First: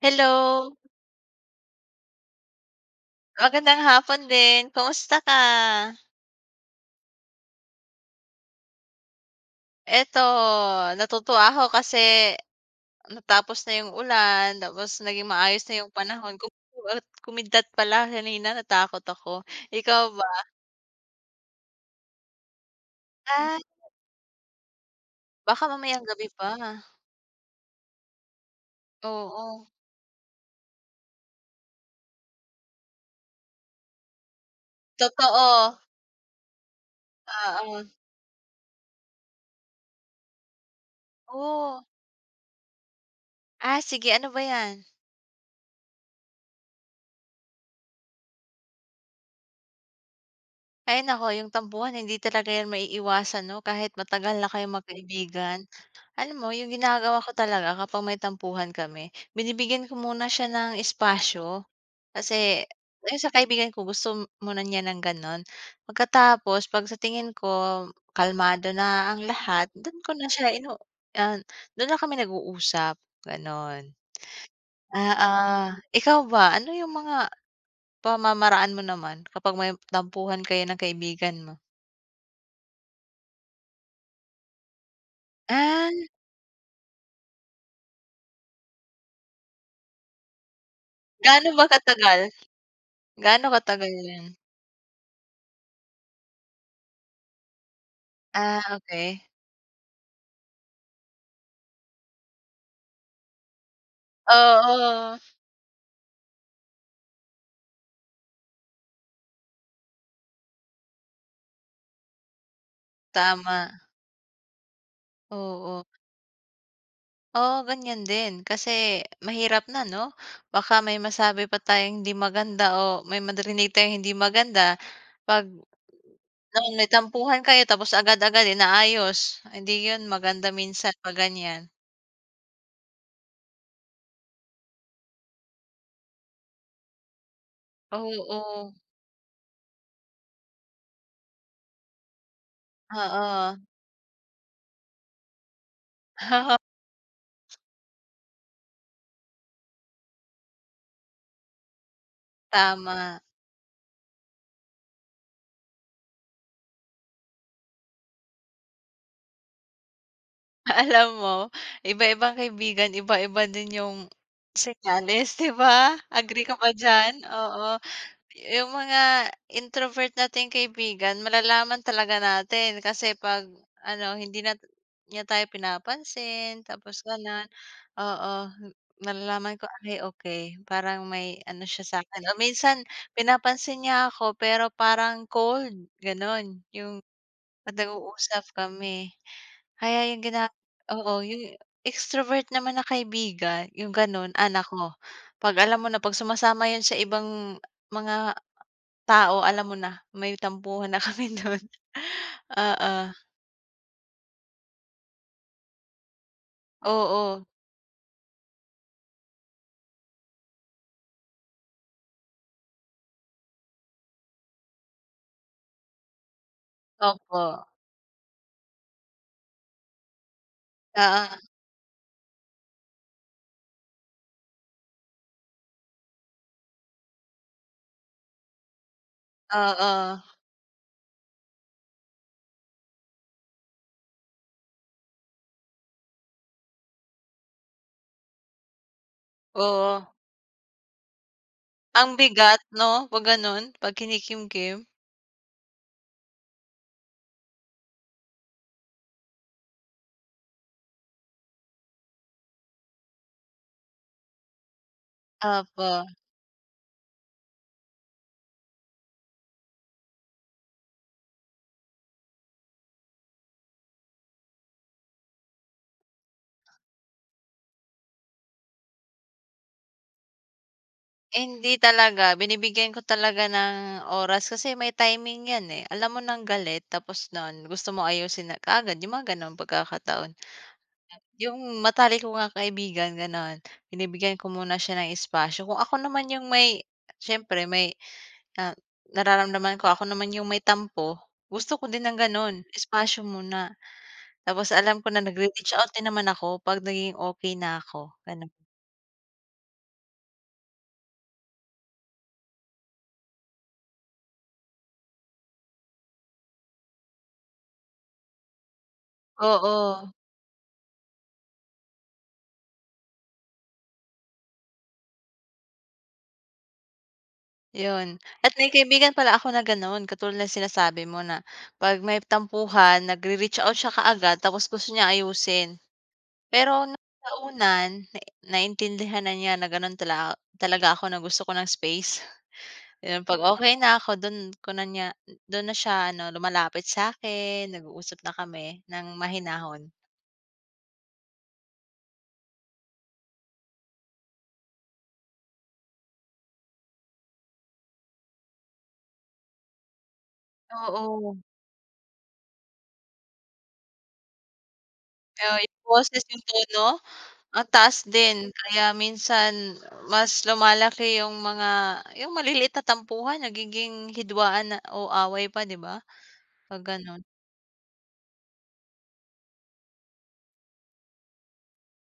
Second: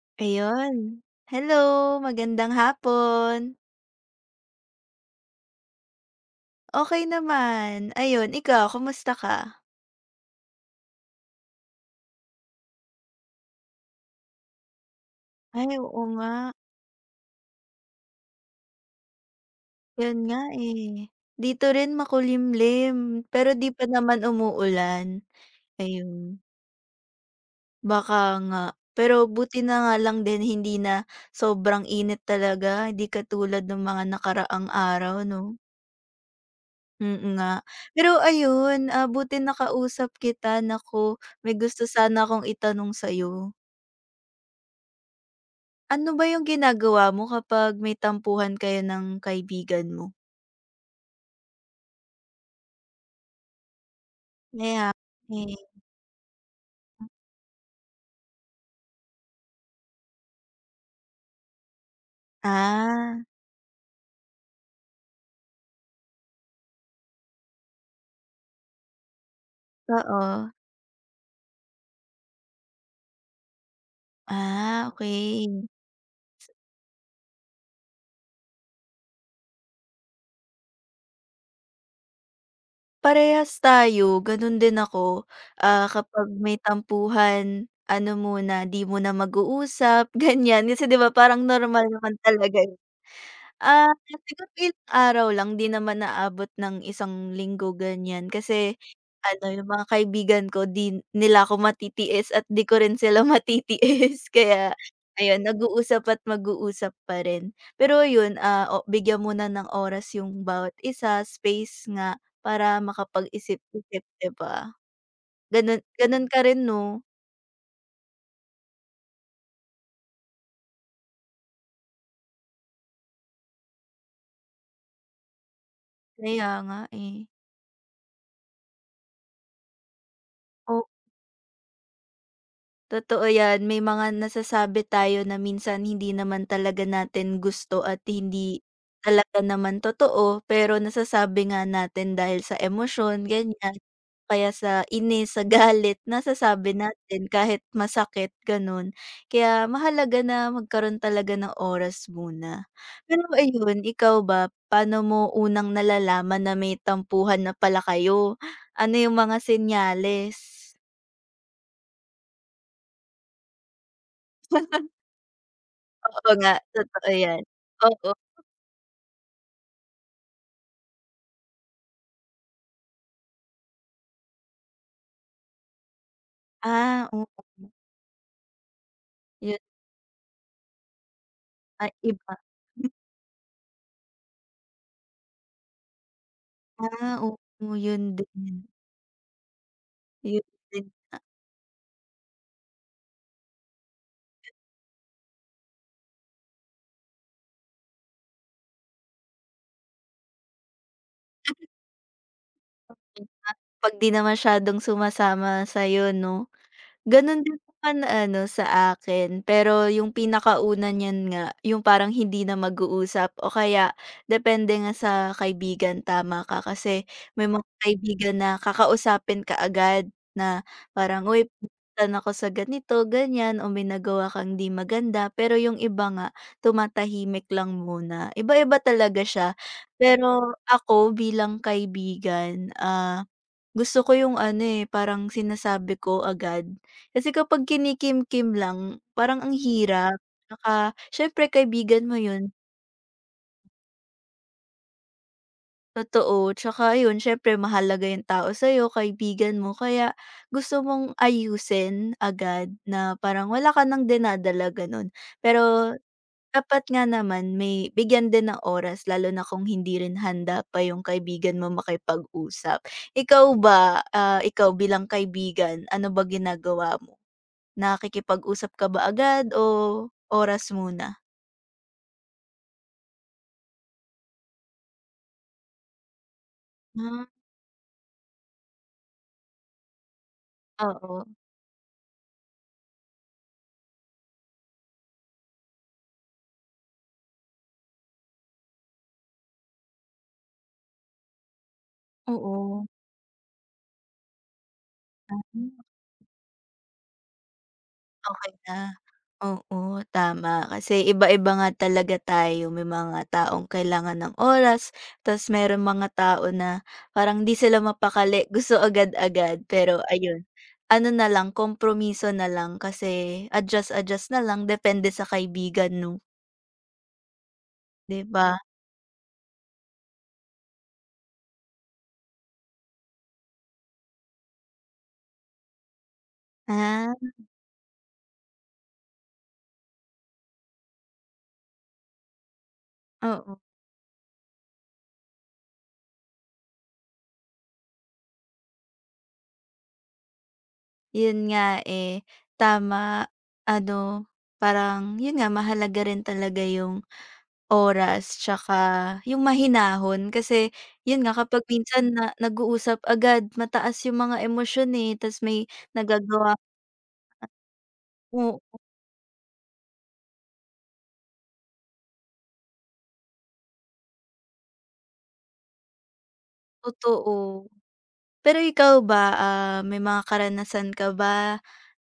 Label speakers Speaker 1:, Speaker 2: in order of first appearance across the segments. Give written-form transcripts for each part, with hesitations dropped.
Speaker 1: Hello,
Speaker 2: Ayun. Hello, magandang hapon.
Speaker 1: magandang hapon din. Kumusta ka?
Speaker 2: Okey naman. Ayun, ikaw kumusta ka?
Speaker 1: Eto, natutuwa ako kasi natapos na yung ulan, tapos naging maayos
Speaker 2: Ay,
Speaker 1: na yung
Speaker 2: oo nga.
Speaker 1: panahon. Kumidlat kumidlat pala kanina, natakot ako. Ikaw
Speaker 2: 'Yun
Speaker 1: ba?
Speaker 2: nga, eh. Dito rin makulimlim, pero
Speaker 1: Ah,
Speaker 2: 'di pa naman umuulan.
Speaker 1: baka mamayang gabi
Speaker 2: Ayun,
Speaker 1: pa.
Speaker 2: baka nga. Pero buti
Speaker 1: Oo,
Speaker 2: na nga lang din hindi na sobrang init talaga, hindi katulad ng mga nakaraang araw 'no?
Speaker 1: totoo.
Speaker 2: Mm nga.
Speaker 1: Oo,
Speaker 2: Pero ayun, buti nakausap kita. Naku, may gusto
Speaker 1: oo.
Speaker 2: sana akong itanong sa'yo.
Speaker 1: Ah, sige ano ba 'yan?
Speaker 2: Ano ba yung ginagawa mo kapag may tampuhan kayo ng kaibigan mo?
Speaker 1: Ay naku, yung tampuhan hindi talaga 'yan maiiwasan 'no, kahit matagal na kayo
Speaker 2: Layaway.
Speaker 1: magkaibigan. Alam mo, yung ginagawa ko talaga kapag may tampuhan kami, binibigyan ko muna siya ng espasyo. Kasi yung
Speaker 2: Ah,
Speaker 1: sa kaibigan ko gusto muna niya ng gano'n. Pagkatapos 'pag sa tingin ko kalmado na ang lahat, do'n ko na
Speaker 2: oo.
Speaker 1: siya inu ah, do'n na kami nag-uusap, gano'n.
Speaker 2: Ah,
Speaker 1: Ah, ah.
Speaker 2: okay.
Speaker 1: Ikaw ba ano yung mga pamamaraan mo naman kapag may tampuhan kayo ng kaibigan mo?
Speaker 2: Parehas tayo, gano'n din ako. Ah,
Speaker 1: Ah,
Speaker 2: kapag may tampuhan, ano muna, 'di mo na mag-uusap, ganyan. Kasi 'di ba parang
Speaker 1: gaano ba
Speaker 2: normal naman
Speaker 1: katagal?
Speaker 2: talaga.
Speaker 1: Gaano
Speaker 2: Ah,
Speaker 1: katagal 'yan?
Speaker 2: siguro ilang araw lang, 'di naman naabot ng isang linggo ganyan.
Speaker 1: Ah,
Speaker 2: Kasi
Speaker 1: okay.
Speaker 2: ano, yung mga kaibigan ko 'di nila ako matitiis at 'di ko rin sila matitiis. Kaya
Speaker 1: Oo,
Speaker 2: ayun, nag-uusap at mag-uusap pa rin. Pero yun, o bigyan muna ng oras yung bawat isa, space nga para
Speaker 1: tama.
Speaker 2: makapag-isip-isip, 'di ba? Ganun
Speaker 1: Oo.
Speaker 2: ganun ka rin 'no?
Speaker 1: Oo, ganyan din kasi mahirap na 'no? Baka may masabi pa tayong hindi maganda o may marinig tayong hindi maganda 'pag
Speaker 2: Kaya
Speaker 1: noon
Speaker 2: nga,
Speaker 1: may
Speaker 2: eh.
Speaker 1: tampuhan kayo tapos agad-agad inaayos, hindi 'yun maganda minsan 'pag ganyan.
Speaker 2: Totoo yan, may mga nasasabi tayo na minsan hindi naman talaga natin gusto at
Speaker 1: Oo,
Speaker 2: hindi
Speaker 1: oo.
Speaker 2: talaga naman totoo, pero nasasabi nga natin dahil sa emosyon, ganyan. Kaya sa inis, sa galit, nasasabi natin kahit masakit, ganun. Kaya mahalaga na magkaroon talaga ng oras muna.
Speaker 1: Tama.
Speaker 2: Pero ayun, ikaw ba, paano mo unang nalalaman na may tampuhan na pala kayo? Ano yung mga senyales?
Speaker 1: Alam mo, iba-ibang kaibigan, iba-iba din 'yung senyales, 'di ba?
Speaker 2: Oo
Speaker 1: Agree
Speaker 2: nga,
Speaker 1: ka ba
Speaker 2: totoo
Speaker 1: diyan?
Speaker 2: yan.
Speaker 1: Oo.
Speaker 2: Oo.
Speaker 1: Yung mga introvert nating kaibigan malalaman talaga natin kasi 'pag ano, hindi na niya tayo pinapansin tapos
Speaker 2: Ah, oo,
Speaker 1: gano'n, oo, malalaman
Speaker 2: yun
Speaker 1: ko, "Ay okay parang may ano siya
Speaker 2: ay
Speaker 1: sa'kin."
Speaker 2: iba.
Speaker 1: O minsan pinapansin niya ako pero parang cold, gano'n, yung
Speaker 2: Ah, oo,
Speaker 1: 'pag
Speaker 2: yun
Speaker 1: nag-uusap
Speaker 2: din,
Speaker 1: kami. Kaya yung
Speaker 2: yun
Speaker 1: gina
Speaker 2: din
Speaker 1: oo, yung extrovert naman na kaibigan, yung gano'n, anak ko. 'Pag alam mo na 'pag sumasama yun sa ibang mga tao, alam mo na, may tampuhan na kami dun. Oo,
Speaker 2: 'pag 'di na masyadong sumasama sa'yo 'no? Gano'n
Speaker 1: oo,
Speaker 2: din naman ano sa akin, pero yung pinakauna niyan nga yung parang hindi na mag-uusap o kaya depende nga sa kaibigan, tama ka. Kasi may
Speaker 1: opo.
Speaker 2: mga kaibigan na kakausapin ka agad na parang, "Uy,
Speaker 1: Oo,
Speaker 2: nasaktan ako sa ganito, ganyan o may nagawa kang 'di maganda." Pero yung iba nga tumatahimik lang muna. Iba-iba talaga siya.
Speaker 1: oo,
Speaker 2: Pero ako bilang kaibigan, gusto ko yung ano, eh, parang sinasabi ko agad. Kasi kapag kinikim-kim lang, parang ang
Speaker 1: oo.
Speaker 2: hirap. Tsaka siyempre kaibigan
Speaker 1: Ang
Speaker 2: mo yun,
Speaker 1: bigat 'no, 'pag ganun, 'pag kinikimkim.
Speaker 2: totoo. Tsaka ayun, siyempre mahalaga yung tao sa'yo, kaibigan mo. Kaya gusto mong ayusin agad na parang wala ka nang dinadala, ganun. Pero
Speaker 1: Opo,
Speaker 2: dapat nga naman may bigyan din ng oras lalo na kung hindi rin handa pa yung kaibigan mo makipag-usap. Ikaw ba, ikaw bilang kaibigan, ano ba ginagawa mo? Nakikipag-usap ka ba agad o oras muna?
Speaker 1: hindi talaga, binibigyan ko talaga ng oras kasi may timing 'yan, eh. Alam mo ng galit tapos
Speaker 2: Hmm,
Speaker 1: nun gusto mo ayusin na kaagad, yung mga gano'ng pagkakataon.
Speaker 2: oo.
Speaker 1: Yung matalik ko ngang kaibigan gano'n, binibigyan ko muna siya ng espasyo. Kung ako naman yung may siyempre may ah, nararamdaman ko, ako naman yung may tampo. Gusto ko din ng gano'n,
Speaker 2: Oo.
Speaker 1: espasyo muna. Tapos alam ko na
Speaker 2: Hmm,
Speaker 1: nagre-reach
Speaker 2: tama.
Speaker 1: out din naman ako 'pag naging okey na ako, gano'n.
Speaker 2: Okey na. Oo, tama kasi iba-iba nga talaga tayo, may mga taong kailangan ng oras, ta's merong mga tao na parang 'di sila mapakali, gusto agad-agad. Pero
Speaker 1: Oo,
Speaker 2: ayun, ano na lang kompromiso na lang kasi adjust-adjust na lang depende sa kaibigan 'no,
Speaker 1: 'yun.
Speaker 2: 'di ba?
Speaker 1: At may kaibigan pala ako na gano'n, katulad ng sinasabi mo na 'pag may tampuhan nagre-reach out siya kaagad tapos gusto niya ayusin. Pero nung
Speaker 2: Ah,
Speaker 1: sa una, nai naintindihan na niya na gano'n tala talaga ako na gusto ko ng space. Yun, 'pag
Speaker 2: oo.
Speaker 1: okey na ako dun ko na niya dun na siya ano lumalapit sa akin nag-uusap na kami ng mahinahon.
Speaker 2: Yun nga, eh, tama. Ano, parang yun nga mahalaga rin talaga yung oras tsaka yung mahinahon kasi yun nga
Speaker 1: Oo.
Speaker 2: kapag minsan na nag-uusap agad mataas yung mga emosyon, eh, tas
Speaker 1: Oo,
Speaker 2: may
Speaker 1: yung boses, yung
Speaker 2: nagagawa.
Speaker 1: tono, ang taas din
Speaker 2: Oo,
Speaker 1: kaya minsan mas lumalaki yung mga yung maliliit na tampuhan nagiging hidwaan na o away pa, 'di ba, 'pag gano'n.
Speaker 2: totoo. Pero ikaw ba, may mga karanasan ka ba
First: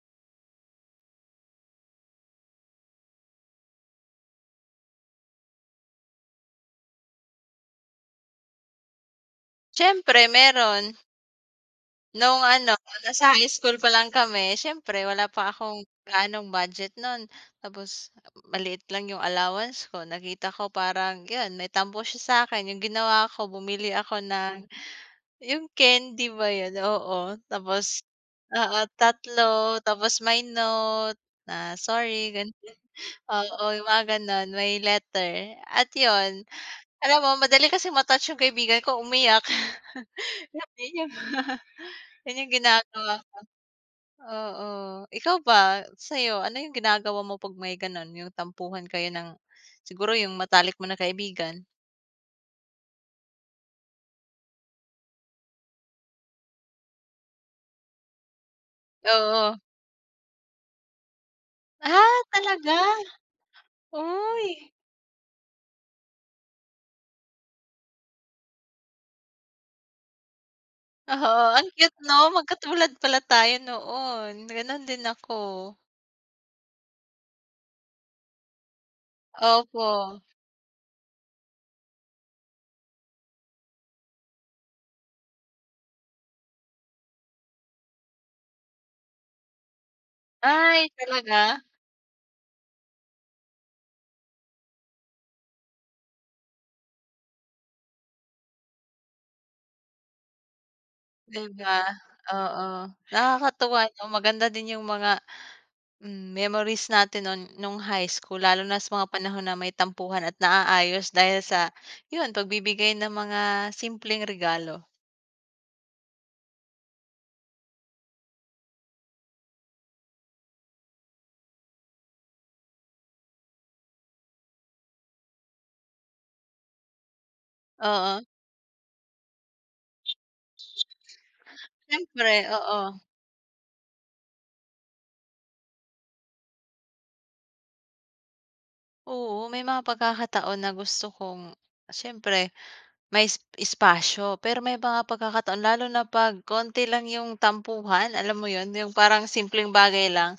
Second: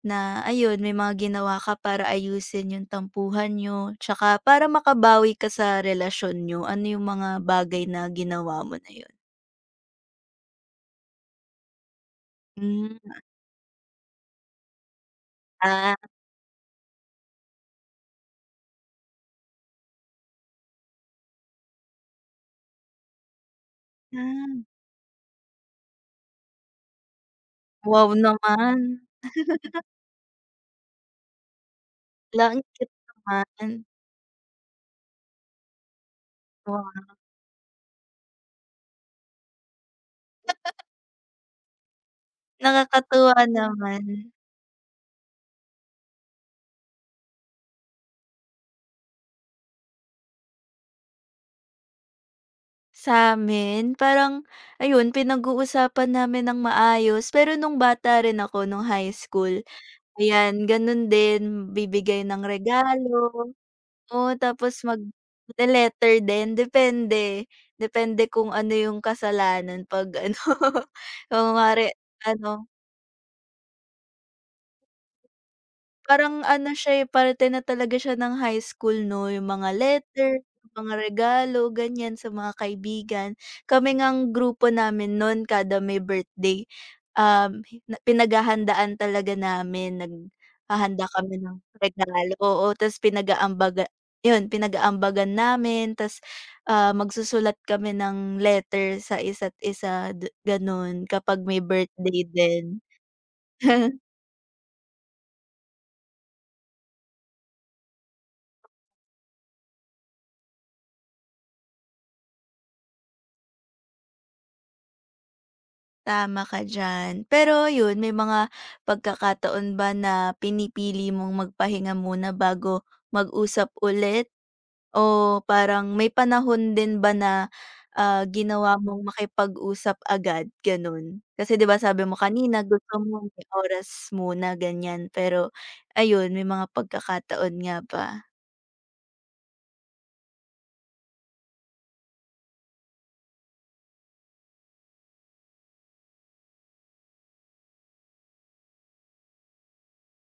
Speaker 2: na ayun may mga ginawa ka para ayusin yung tampuhan niyo tsaka para makabawi ka sa relasyon niyo? Ano yung mga bagay na ginawa mo na yun?
Speaker 1: Siyempre meron. Noong ano,
Speaker 2: Hmm,
Speaker 1: nasa high school pa lang kami, siyempre wala pa akong
Speaker 2: ah.
Speaker 1: gaanong budget non. Tapos maliit lang yung allowance ko. Nakita ko parang yun, may tampo siya sa'kin. Yung ginawa ko, bumili ako ng yung candy ba yun? Oo, tapos
Speaker 2: Wow
Speaker 1: oo,
Speaker 2: naman.
Speaker 1: 3 tapos may note na sorry
Speaker 2: Hala,
Speaker 1: gan
Speaker 2: ang cute
Speaker 1: oo,
Speaker 2: naman.
Speaker 1: yung mga gano'n, may letter at yun.
Speaker 2: Wow,
Speaker 1: Alam mo madali kasing ma-touch yung kaibigan ko, umiyak. Yun yung yun yung ginagawa.
Speaker 2: nakakatuwa naman.
Speaker 1: Oo. Ikaw ba, sa'yo, ano yung ginagawa mo 'pag may gano'n, yung tampuhan kayo ng siguro yung matalik mo na kaibigan?
Speaker 2: Sa'min parang ayun pinag-uusapan namin ng maayos, pero nung bata rin ako nung high
Speaker 1: Oo.
Speaker 2: school, ayan ganun din
Speaker 1: Ah,
Speaker 2: bibigay ng
Speaker 1: talaga?
Speaker 2: regalo, oo
Speaker 1: Uy,
Speaker 2: tapos magle-letter din depende, depende kung ano yung kasalanan 'pag ano
Speaker 1: oo, ang
Speaker 2: kunwari
Speaker 1: cute 'no,
Speaker 2: ano.
Speaker 1: magkatulad pala tayo noon, gano'n din ako.
Speaker 2: Parang ano siya, eh, parte na talaga siya ng high school 'no, yung mga
Speaker 1: Opo.
Speaker 2: letter, mga regalo, ganyan sa mga kaibigan. Kami ngang grupo namin nun kada may birthday, na pinaghahandaan talaga namin,
Speaker 1: Ay,
Speaker 2: naghahanda kami
Speaker 1: talaga?
Speaker 2: ng regalo, oo, ta's pinag-aambagan namin ta's, magsusulat kami ng letter sa isa't isa, gano'n kapag
Speaker 1: 'Di
Speaker 2: may
Speaker 1: ba?
Speaker 2: birthday
Speaker 1: Oo,
Speaker 2: din.
Speaker 1: nakakatuwa 'no, maganda din yung mga Hmm, memories natin nun nung high school lalo na sa mga panahon na may tampuhan at naaayos dahil sa yun pagbibigay ng mga simpleng regalo.
Speaker 2: Tama ka diyan. Pero yun, may mga pagkakataon ba na pinipili mong magpahinga muna bago mag-usap ulit? O parang may panahon din ba na,
Speaker 1: Oo,
Speaker 2: ginawa mong makipag-usap agad, ganun? Kasi 'di ba sabi mo
Speaker 1: siyempre,
Speaker 2: kanina
Speaker 1: oo.
Speaker 2: gusto mo may oras muna ganyan, pero ayun may mga pagkakataon nga ba?
Speaker 1: Oo, may mga pagkakataon na gusto kong siyempre may is espasyo pero may mga pagkakataon lalo na 'pag konti lang yung tampuhan, alam mo yun, yung parang simpleng bagay lang.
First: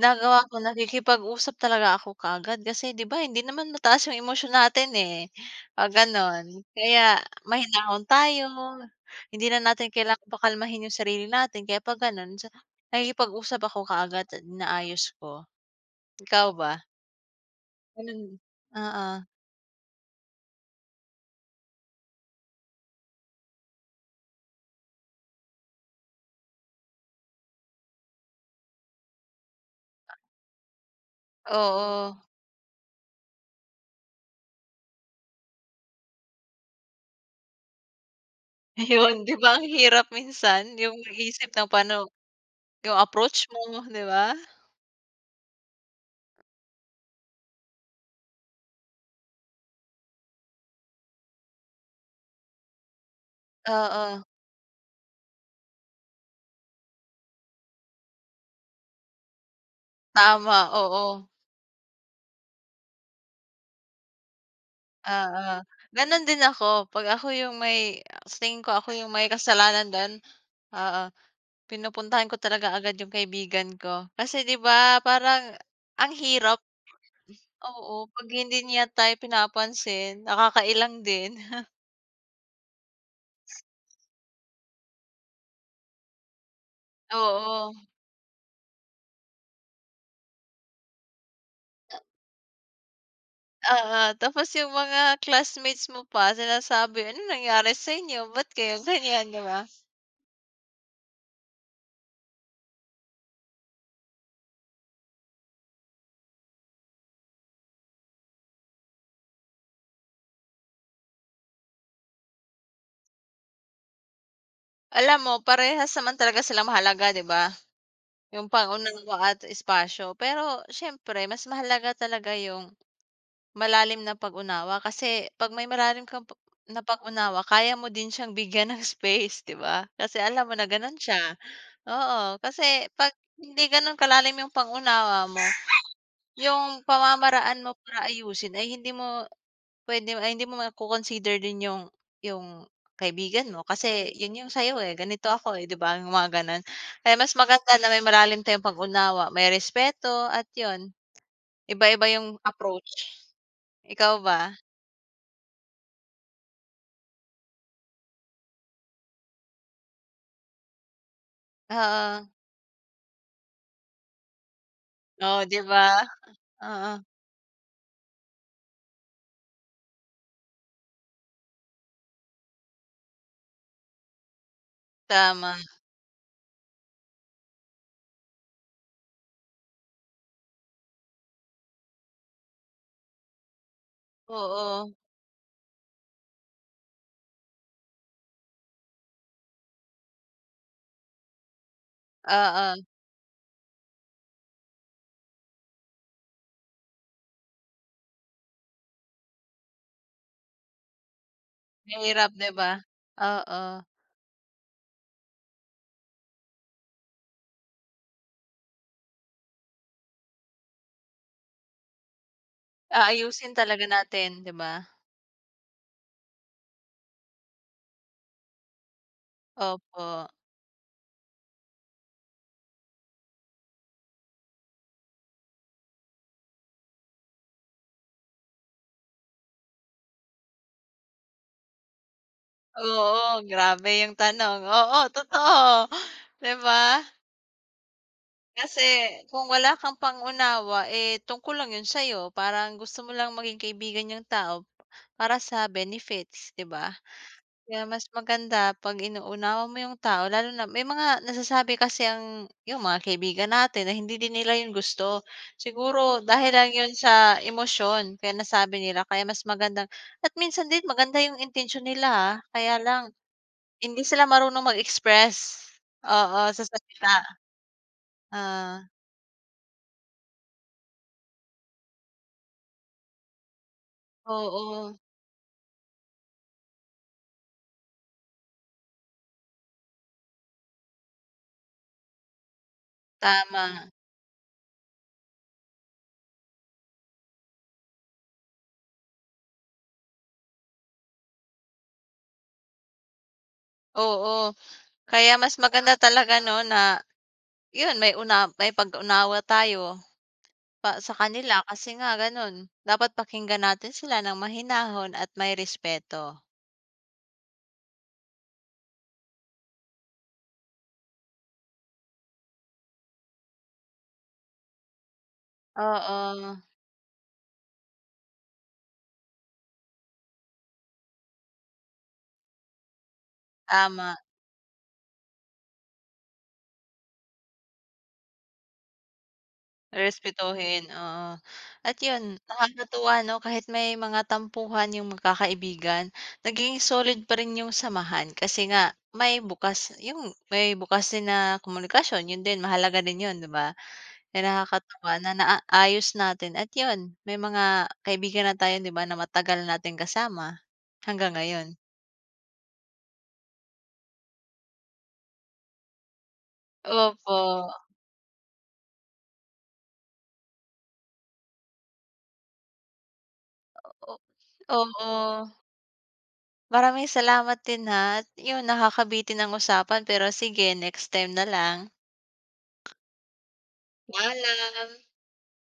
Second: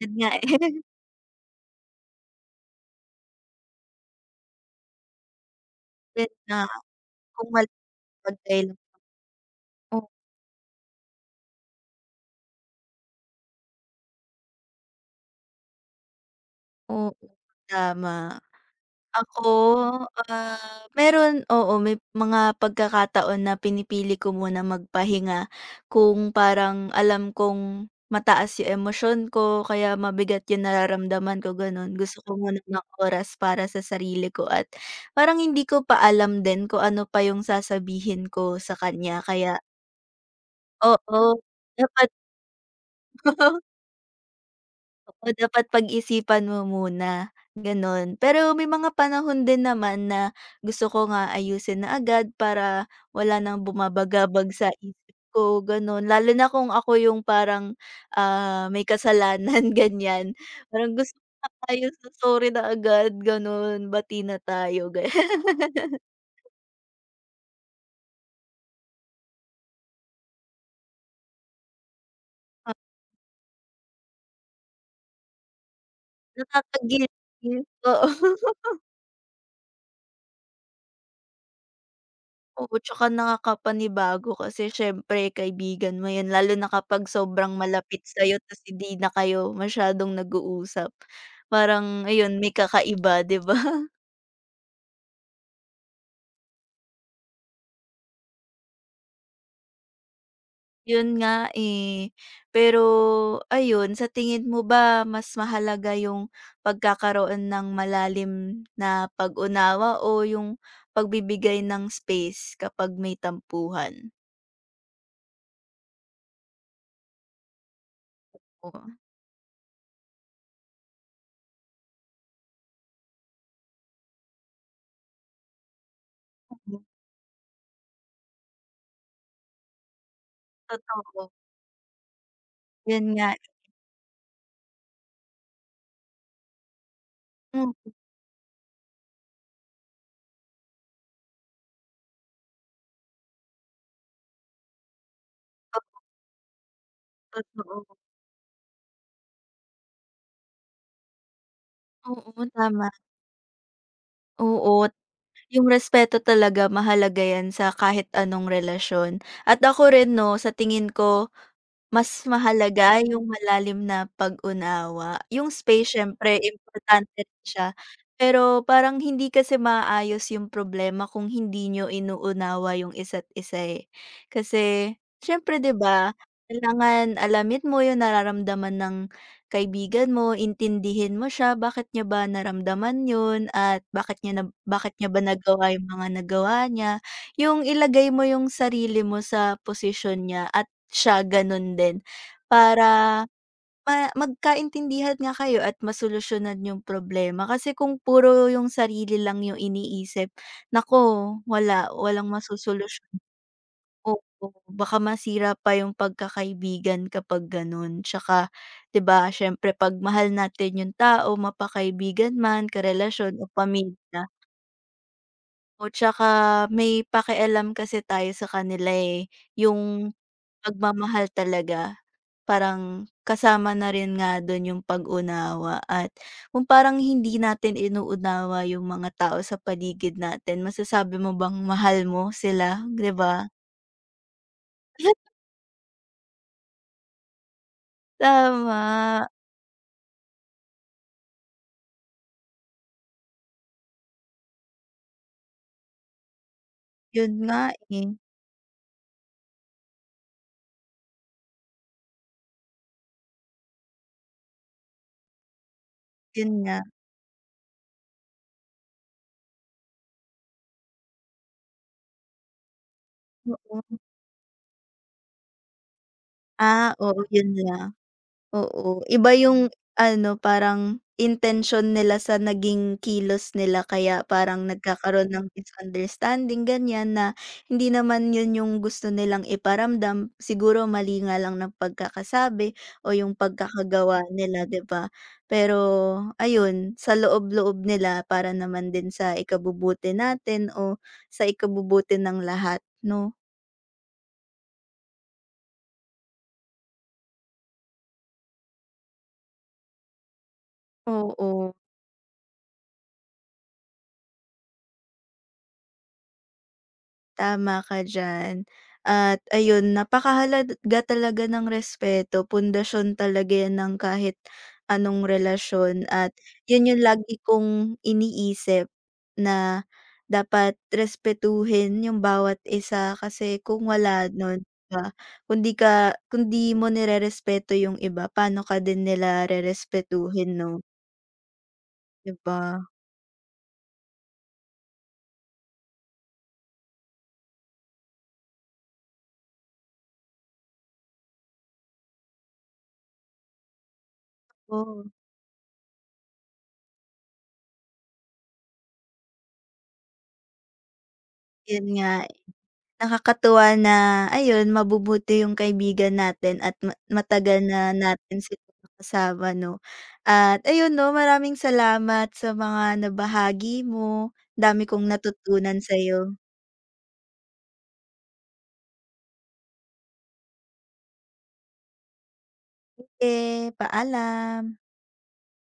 Speaker 2: Yun nga eh,
Speaker 1: ko nakikipag-usap talaga ako kaagad kasi 'di ba hindi naman mataas yung emosyon natin, eh, pag
Speaker 2: yun
Speaker 1: gano'n.
Speaker 2: nga
Speaker 1: Kaya
Speaker 2: kung
Speaker 1: mahinahon
Speaker 2: maluwag
Speaker 1: tayo,
Speaker 2: kayo lang.
Speaker 1: hindi na natin
Speaker 2: Oo,
Speaker 1: kailangan pakalmahin yung sarili natin kaya pag gano'n sa nakikipag-usap ako kaagad at inaayos ko. Ikaw ba?
Speaker 2: oo,
Speaker 1: Ganun
Speaker 2: tama.
Speaker 1: oo,
Speaker 2: Ako, ah, meron, oo, may mga pagkakataon na pinipili ko muna magpahinga kung parang alam kong mataas 'yung emosyon ko kaya mabigat 'yung nararamdaman ko, gano'n.
Speaker 1: oo.
Speaker 2: Gusto ko muna ng oras para sa sarili ko at parang hindi ko pa alam din kung ano pa 'yung sasabihin ko sa kanya
Speaker 1: Ayun, 'di ba
Speaker 2: kaya
Speaker 1: ang hirap minsan yung
Speaker 2: oo,
Speaker 1: mag-isip ng paano
Speaker 2: dapat.
Speaker 1: yung approach mo, 'di ba?
Speaker 2: Oo, dapat pag-isipan mo muna, gano'n. Pero may mga panahon din naman na gusto ko nga ayusin na agad para wala nang
Speaker 1: Oo,
Speaker 2: bumabagabag sa isip ko, gano'n. Lalo na kung ako yung parang, may kasalanan, ganyan.
Speaker 1: tama,
Speaker 2: Parang
Speaker 1: oo.
Speaker 2: gusto ko na maayos na, "Sorry na agad." gano'n, "Bati na tayo." ganyan.
Speaker 1: Oo, gano'n din ako. 'Pag ako yung may sa tingin ko ako yung may kasalanan do'n, oo, pinupuntahan ko talaga agad yung kaibigan ko. Kasi 'di ba parang ang hirap,
Speaker 2: Nakaka-guilty, oo.
Speaker 1: oo, 'pag hindi niya tayo pinapansin, nakakailang din.
Speaker 2: Oo, tsaka nakakapanibago kasi siyempre kaibigan mo 'yan lalo na kapag sobrang
Speaker 1: Oo,
Speaker 2: malapit sa'yo ta's hindi na kayo masyadong nag-uusap. Parang ayun, may kakaiba, 'di ba?
Speaker 1: oo, tapos yung mga classmates mo pa sinasabi, ano nangyari sa inyo? Ba't kayo ganyan?" 'Di ba?
Speaker 2: Yun nga, eh. Pero ayun, sa tingin mo ba mas mahalaga yung pagkakaroon ng malalim na pag-unawa o yung pagbibigay ng space kapag may tampuhan?
Speaker 1: Alam mo parehas naman talaga sila mahalaga, 'di ba? Yung
Speaker 2: Oo.
Speaker 1: pang-unawa at espasyo. Pero siyempre mas mahalaga talaga yung malalim na pag-unawa kasi 'pag may malalim kang pa
Speaker 2: Mm.
Speaker 1: na pag-unawa kaya mo din siyang bigyan ng space, 'di ba? Kasi alam mo na gano'n siya.
Speaker 2: Totoo,
Speaker 1: Oo, kasi
Speaker 2: yun
Speaker 1: 'pag
Speaker 2: nga.
Speaker 1: hindi gano'n kalalim yung pang mo, yung pamamaraan
Speaker 2: Hmm,
Speaker 1: mo para ayusin ay hindi mo puwede ay hindi mo mako-consider din yung kaibigan mo kasi yun yung sa'yo, eh, ganito ako, eh, 'di
Speaker 2: to
Speaker 1: ba, yung mga gano'n. Kaya mas maganda na
Speaker 2: totoo.
Speaker 1: may malalim tayong pag-unawa, may respeto at yun, iba-iba yung
Speaker 2: Oo, tama.
Speaker 1: approach. Ikaw ba?
Speaker 2: Oo, yung respeto talaga mahalaga yan sa kahit anong relasyon. At ako rin 'no, sa tingin ko mas
Speaker 1: Oo.
Speaker 2: mahalaga yung malalim na pag-unawa.
Speaker 1: Oh,
Speaker 2: Yung
Speaker 1: 'di ba?
Speaker 2: space siyempre
Speaker 1: Oo,
Speaker 2: importante rin siya, pero parang hindi kasi maayos yung problema kung hindi niyo inuunawa yung isa't isa, eh. Kasi
Speaker 1: tama.
Speaker 2: siyempre 'di ba, kailangan alamin mo yung nararamdaman ng kaibigan mo, intindihin mo siya, bakit niya ba naramdaman yun at
Speaker 1: Oo,
Speaker 2: bakit niya ba nagawa yung mga nagawa niya. Yung ilagay mo yung sarili mo sa posisyon niya at siya gano'n din
Speaker 1: oo.
Speaker 2: para magkaintindihan nga kayo at masolusyonan yung problema. Kasi kung puro yung sarili lang yung iniisip, naku, walang
Speaker 1: Mahirap, 'di ba?
Speaker 2: masosolusyon.
Speaker 1: Oo.
Speaker 2: Oo, baka masira pa yung pagkakaibigan kapag gano'n. Tsaka 'di ba siyempre 'pag mahal natin yung tao, mapakaibigan man, karelasyon o
Speaker 1: Aayusin talaga
Speaker 2: pamilya
Speaker 1: natin, 'di ba?
Speaker 2: o tsaka may pakialam kasi tayo sa kanila, eh, yung
Speaker 1: Opo.
Speaker 2: pagmamahal talaga parang kasama na rin nga dun yung pag-unawa at kung parang hindi natin inuunawa yung mga tao sa paligid natin masasabi mo bang mahal mo sila, 'di ba?
Speaker 1: Oo, grabe yung tanong. Oo, totoo, 'di ba? Kasi
Speaker 2: Tama,
Speaker 1: kung wala kang pangunawa eh, tungkol lang 'yun sa'yo. Parang gusto mo lang maging kaibigan yung tao para sa benefits, 'di ba?
Speaker 2: yun nga,
Speaker 1: Kaya mas
Speaker 2: eh,
Speaker 1: maganda 'pag inuunawa mo yung tao lalo na may mga nasasabi kasi ang yung mga kaibigan natin na hindi din nila 'yun gusto. Siguro
Speaker 2: yun
Speaker 1: dahil lang
Speaker 2: nga,
Speaker 1: 'yun sa emosyon kaya nasabi nila kaya mas magandang at minsan din maganda yung intention nila, ah, kaya lang
Speaker 2: oo.
Speaker 1: hindi sila marunong mag-express. Oo, sa
Speaker 2: Ah, oo,
Speaker 1: salita.
Speaker 2: yun lang.
Speaker 1: Ah,
Speaker 2: Oo, iba yung ano, parang intention nila sa naging kilos nila kaya parang
Speaker 1: oo.
Speaker 2: nagkakaroon ng misunderstanding ganyan na hindi naman yun yung gusto nilang iparamdam, siguro mali nga lang ng pagkakasabi o yung
Speaker 1: Tama,
Speaker 2: pagkakagawa nila, 'di ba? Pero ayun, sa loob-loob nila para naman din sa ikabubuti natin o sa ikabubuti ng lahat, 'no?
Speaker 1: oo. Kaya mas maganda talaga 'no na yun may una may pag-unawa tayo pa sa kanila
Speaker 2: Oo.
Speaker 1: kasi nga ganun, dapat pakinggan natin sila ng mahinahon at may respeto.
Speaker 2: Tama ka diyan. At ayun, napakahalaga talaga ng respeto, pundasyon talaga yan ng kahit anong relasyon at
Speaker 1: Oo,
Speaker 2: yun yung lagi kong iniisip na dapat respetuhin yung bawat isa kasi kung
Speaker 1: tama.
Speaker 2: wala nun, 'di ba, kung 'di ka kung 'di mo nirerespeto yung iba, paano ka din nila rerespetuhin 'no,
Speaker 1: Respetuhin, oo. At yun,
Speaker 2: 'di ba?
Speaker 1: nakakatuwa 'no kahit may mga tampuhan yung magkakaibigan, naging solid pa rin yung samahan kasi nga may bukas yung may bukas din na komunikasyon, yun din mahalaga din yun, 'di ba? Na
Speaker 2: Oh,
Speaker 1: nakakatuwa na naayos natin at yun, may mga kaibigan na tayo 'di ba na matagal nating kasama, hanggang ngayon.
Speaker 2: yun nga. Nakakatuwa na ayun, mabubuti yung kaibigan natin at
Speaker 1: Opo,
Speaker 2: matagal na natin silang nakasama 'no. At ayun 'no, maraming salamat sa mga nabahagi mo, dami kong
Speaker 1: oo.
Speaker 2: natutunan sa'yo.
Speaker 1: Maraming salamat din ha at yun nakakabitin ang usapan pero sige next time na lang.
Speaker 2: Sige, paalam.
Speaker 1: Paalam.